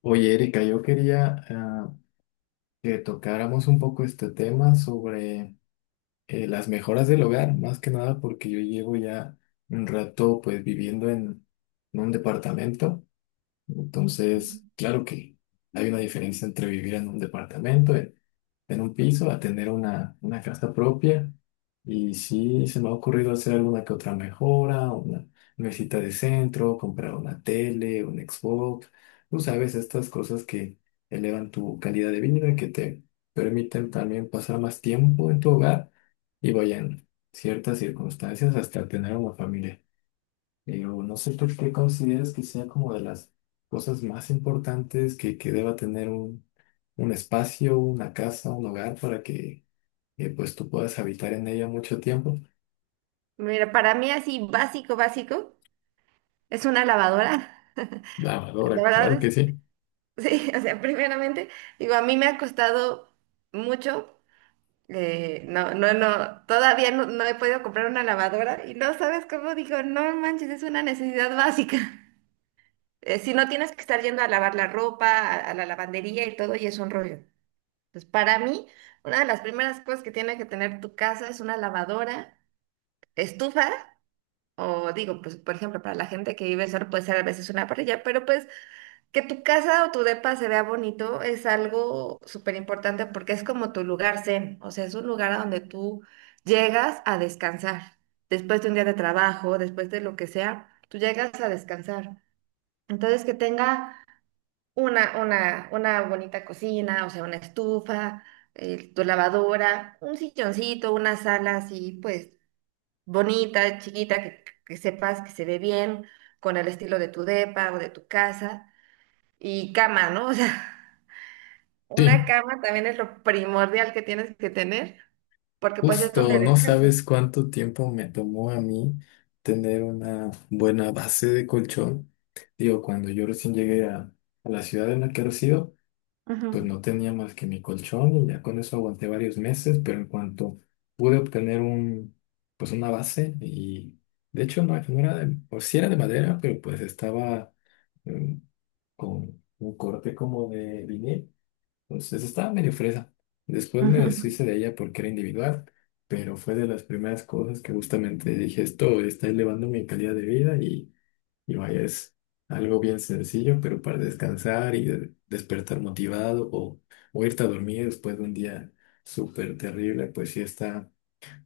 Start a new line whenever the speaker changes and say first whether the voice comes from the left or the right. left: Oye, Erika, yo quería que tocáramos un poco este tema sobre las mejoras del hogar, más que nada porque yo llevo ya un rato pues viviendo en un departamento.
right: Ujú.
left: Entonces, claro que hay una diferencia entre vivir en un departamento, en un piso, a tener una casa propia. Y sí, se me ha ocurrido hacer alguna que otra mejora, una mesita de centro, comprar una tele, un Xbox. Tú sabes, estas cosas que elevan tu calidad de vida, que te permiten también pasar más tiempo en tu hogar y vayan ciertas circunstancias hasta tener una familia. Pero no sé por qué consideras que sea como de las cosas más importantes que deba tener un espacio, una casa, un hogar para que pues tú puedas habitar en ella mucho tiempo.
right: Mira, para mí así básico, básico, es una lavadora. La
left: Lavadora,
right: verdad
left: claro que
right: es,
left: sí.
right: sí, o sea, primeramente, digo, a mí me ha costado mucho. No, no, no, todavía no he podido comprar una lavadora y no sabes cómo digo, no manches, es una necesidad básica. Si no tienes que estar yendo a lavar la ropa, a la lavandería y todo, y es un rollo. Entonces, para mí, una de las primeras cosas que tiene que tener tu casa es una lavadora, estufas. O digo, pues por ejemplo, para la gente que vive solo puede ser a veces una parrilla, pero pues que tu casa o tu depa se vea bonito es algo súper importante porque es como tu lugar zen, o sea, es un lugar a donde tú llegas a descansar. Después de un día de trabajo, después de lo que sea, tú llegas a descansar. Entonces, que tenga una bonita cocina, o sea, una estufa, tu lavadora, un silloncito, una sala así, pues bonita, chiquita, que sepas que se ve bien, con el estilo de tu depa o de tu casa, y cama, ¿no? O sea, una
left: Sí,
right: cama también es lo primordial que tienes que tener, porque pues es
left: justo,
right: donde
left: no
right: descansas.
left: sabes cuánto tiempo me tomó a mí tener una buena base de colchón. Digo, cuando yo recién llegué a la ciudad en la que resido, pues
right: Ujú,
left: no tenía más que mi colchón y ya con eso aguanté varios meses, pero en cuanto pude obtener pues una base, y de hecho no era de, o sí era de madera, pero pues estaba mm, con un corte como de vinil, entonces estaba medio fresa. Después me
right: ujú.
left: deshice de ella porque era individual, pero fue de las primeras cosas que justamente dije, esto está elevando mi calidad de vida, y vaya, es algo bien sencillo, pero para descansar y despertar motivado o irte a dormir después de un día súper terrible, pues sí está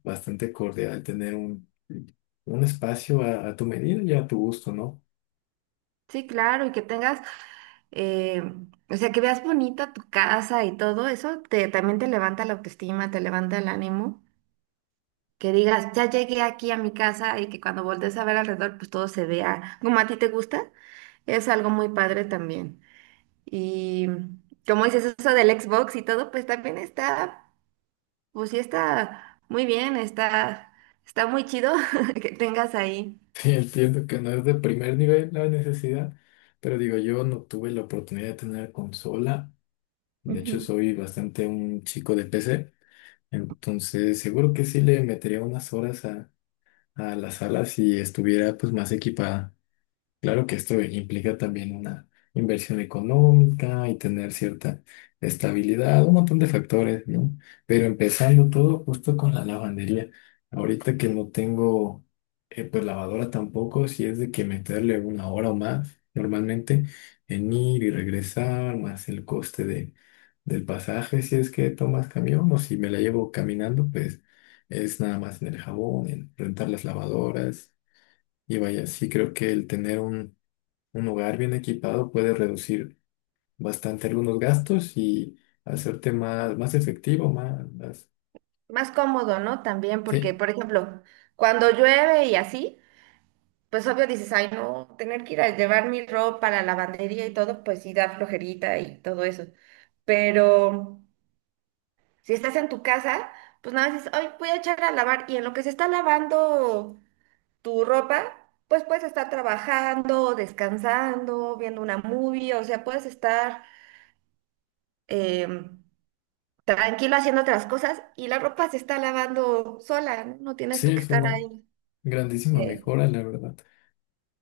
left: bastante cordial tener un espacio a tu medida y a tu gusto, ¿no?
right: Sí, claro, y que tengas, eh, o sea, que veas bonita tu casa y todo eso, te, también te levanta la autoestima, te levanta el ánimo. Que digas, ya llegué aquí a mi casa y que cuando voltees a ver alrededor, pues todo se vea como a ti te gusta, es algo muy padre también. Y como dices eso del Xbox y todo, pues también está, pues sí está muy bien, está, está muy chido que tengas ahí.
left: Sí, entiendo que no es de primer nivel la necesidad, pero digo, yo no tuve la oportunidad de tener consola. De hecho,
right: Ujú.
left: soy bastante un chico de PC, entonces seguro que sí le metería unas horas a la sala si estuviera pues más equipada. Claro que esto implica también una inversión económica y tener cierta estabilidad, un montón de factores, ¿no? Pero empezando todo justo con la lavandería. Ahorita que no tengo, pues lavadora tampoco, si es de que meterle una hora o más normalmente en ir y regresar, más el coste del pasaje, si es que tomas camión o si me la llevo caminando, pues es nada más en el jabón, en rentar las lavadoras. Y vaya, sí creo que el tener un hogar bien equipado puede reducir bastante algunos gastos y hacerte más efectivo.
right: Más cómodo, ¿no? También, porque,
left: Sí,
right: por ejemplo, cuando llueve y así, pues obvio dices, ay, no, tener que ir a llevar mi ropa a la lavandería y todo, pues sí da flojerita y todo eso. Pero si estás en tu casa, pues nada más dices, ay, voy a echar a lavar. Y en lo que se está lavando tu ropa, pues puedes estar trabajando, descansando, viendo una movie, o sea, puedes estar em, tranquilo haciendo otras cosas y la ropa se está lavando sola, ¿no? No tienes
left: sí,
right: tú que
left: es
right: estar
left: una
right: ahí.
left: grandísima
right: eh,
left: mejora, la verdad.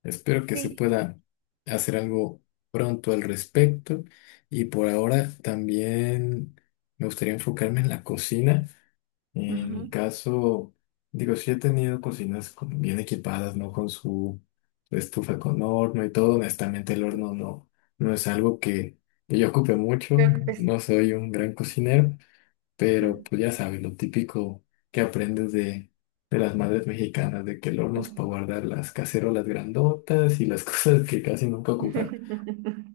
left: Espero que se
right: sí,
left: pueda hacer algo pronto al respecto. Y por ahora también me gustaría enfocarme en la cocina. En
right: ujú.
left: mi
right: Yo
left: caso, digo, sí he tenido cocinas bien equipadas, ¿no? Con su estufa con horno y todo. Honestamente, el horno no es algo que yo ocupe mucho.
right: creo que pues.
left: No soy un gran cocinero, pero pues ya sabes, lo típico que aprendes de las madres mexicanas, de que el horno es para guardar las cacerolas grandotas y las cosas que casi nunca ocupan.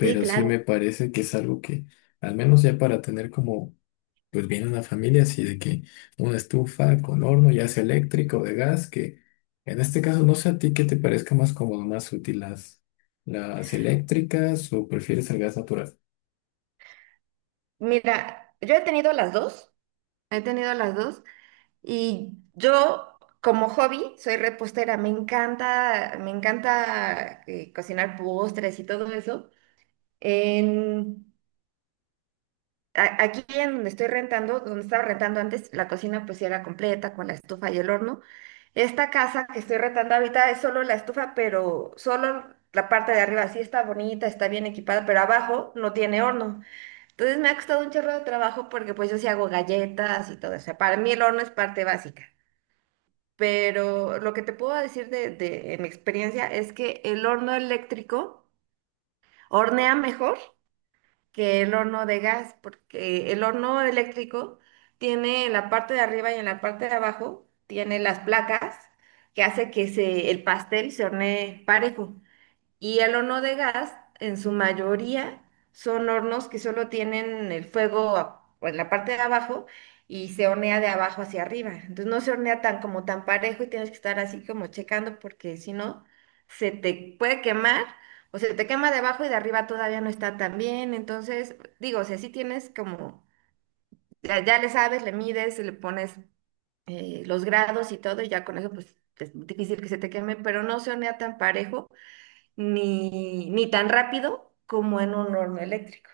right: Sí,
left: sí me
right: claro.
left: parece que es algo que, al menos ya para tener como pues viene una familia, así de que una estufa con horno, ya sea eléctrico o de gas, que en este caso no sé a ti qué te parezca más cómodo, más útil las eléctricas, o prefieres el gas natural.
right: Mira, yo he tenido las dos, he tenido las dos y yo como hobby soy repostera, me encanta cocinar postres y todo eso. En, Aquí en donde estoy rentando, donde estaba rentando antes, la cocina pues sí era completa con la estufa y el horno. Esta casa que estoy rentando ahorita es solo la estufa, pero solo la parte de arriba sí está bonita, está bien equipada, pero abajo no tiene horno. Entonces me ha costado un chorro de trabajo porque pues yo sí hago galletas y todo. O sea, para mí el horno es parte básica. Pero lo que te puedo decir de mi experiencia es que el horno eléctrico hornea mejor que el horno de gas, porque el horno eléctrico tiene en la parte de arriba y en la parte de abajo, tiene las placas que hace que se, el pastel se hornee parejo. Y el horno de gas, en su mayoría, son hornos que solo tienen el fuego en la parte de abajo y se hornea de abajo hacia arriba. Entonces no se hornea tan como tan parejo y tienes que estar así como checando porque si no, se te puede quemar o se te quema de abajo y de arriba todavía no está tan bien. Entonces, digo, o sea, sí tienes como, ya le sabes, le mides, le pones los grados y todo y ya con eso pues es difícil que se te queme, pero no se hornea tan parejo ni tan rápido como en un horno eléctrico.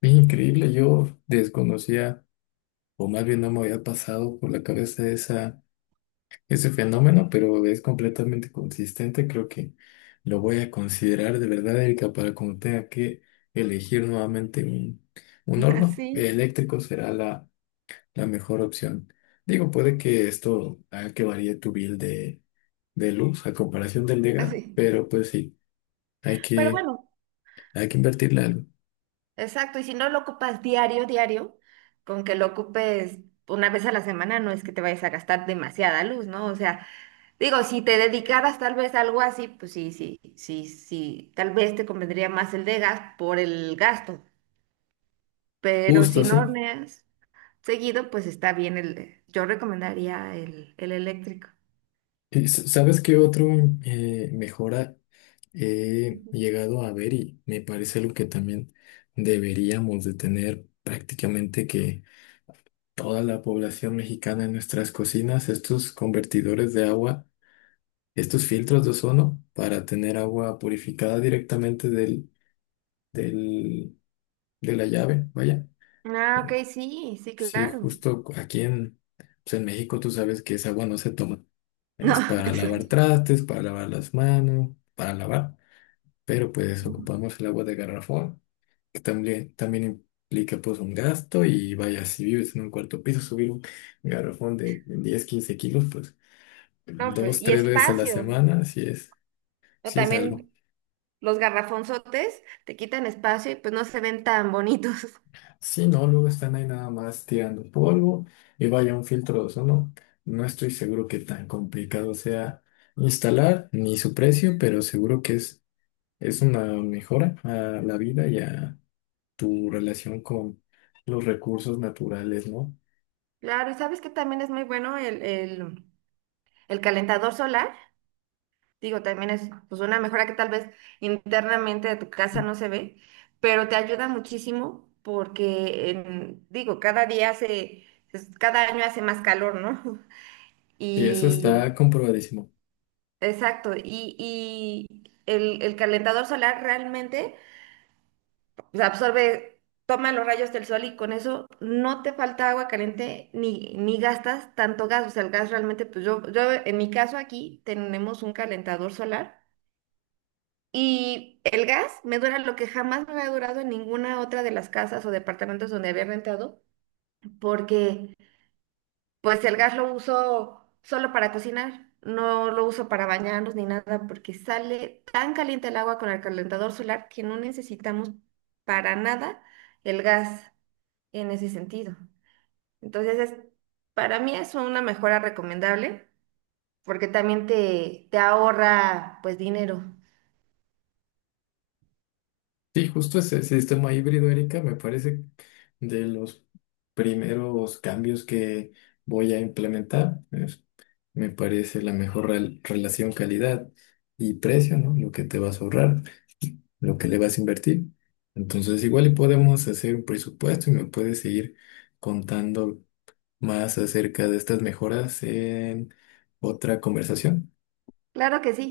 left: Es increíble, yo desconocía o más bien no me había pasado por la cabeza ese fenómeno, pero es completamente consistente. Creo que lo voy a considerar de verdad, Erika. Para cuando tenga que elegir nuevamente un horno
right: Así,
left: eléctrico, será la mejor opción. Digo, puede que esto haga que varíe tu bill de luz a comparación del de
right: así.
left: pero pues sí, hay
right: Pero
left: que,
right: bueno,
left: hay que invertirle algo.
right: exacto. Y si no lo ocupas diario, diario, con que lo ocupes una vez a la semana, no es que te vayas a gastar demasiada luz, ¿no? O sea, digo, si te dedicaras tal vez a algo así, pues sí, sí, sí, sí. Tal vez te convendría más el de gas por el gasto. Pero si
left: Justo,
right: no
left: sí.
right: horneas seguido, pues está bien yo recomendaría el eléctrico.
left: Y ¿sabes qué otro mejora he
right: Ujú.
left: llegado a ver y me parece algo que también deberíamos de tener prácticamente que toda la población mexicana en nuestras cocinas? Estos convertidores de agua, estos filtros de ozono para tener agua purificada directamente del, de la llave, vaya.
right: Ah,
left: Eh,
right: ok, sí, sí,
left: Sí,
right: claro.
left: justo aquí pues en México tú sabes que esa agua no se toma.
right: No,
left: Es para lavar
right: exacto.
left: trastes, para lavar las manos, para lavar. Pero pues ocupamos el agua de garrafón, que también implica pues un gasto, y vaya, si vives en un cuarto piso, subir un garrafón de 10 15 kilos, pues
right: No, pues,
left: dos,
right: y
left: tres veces a la
right: espacio,
left: semana, si es,
right: ¿no?
left: sí es algo.
right: También los garrafonzotes te quitan espacio y pues no se ven tan bonitos.
left: Sí, no, luego están ahí nada más tirando polvo, y vaya, un filtro de ozono. No estoy seguro que tan complicado sea instalar ni su precio, pero seguro que es una mejora a la vida y a tu relación con los recursos naturales, ¿no?
right: Claro, ¿sabes que también es muy bueno el calentador solar? Digo, también es pues una mejora que tal vez internamente de tu casa no se ve, pero te ayuda muchísimo porque, digo, cada día hace, cada año hace más calor, ¿no?
left: Y eso
right: Y,
left: está comprobadísimo.
right: exacto, y el calentador solar realmente. O sea, absorbe, toma los rayos del sol y con eso no te falta agua caliente ni gastas tanto gas. O sea, el gas realmente, pues yo en mi caso aquí tenemos un calentador solar y el gas me dura lo que jamás me había durado en ninguna otra de las casas o departamentos donde había rentado, porque pues el gas lo uso solo para cocinar. No lo uso para bañarnos ni nada porque sale tan caliente el agua con el calentador solar que no necesitamos para nada el gas en ese sentido. Entonces, es, para mí es una mejora recomendable porque también te ahorra pues dinero.
left: Sí, justo ese sistema híbrido, Erika, me parece de los primeros cambios que voy a implementar. Me parece la mejor relación calidad y precio, ¿no? Lo que te vas a ahorrar, lo que le vas a invertir. Entonces, igual y podemos hacer un presupuesto y me puedes seguir contando más acerca de estas mejoras en otra conversación.
right: Claro que sí.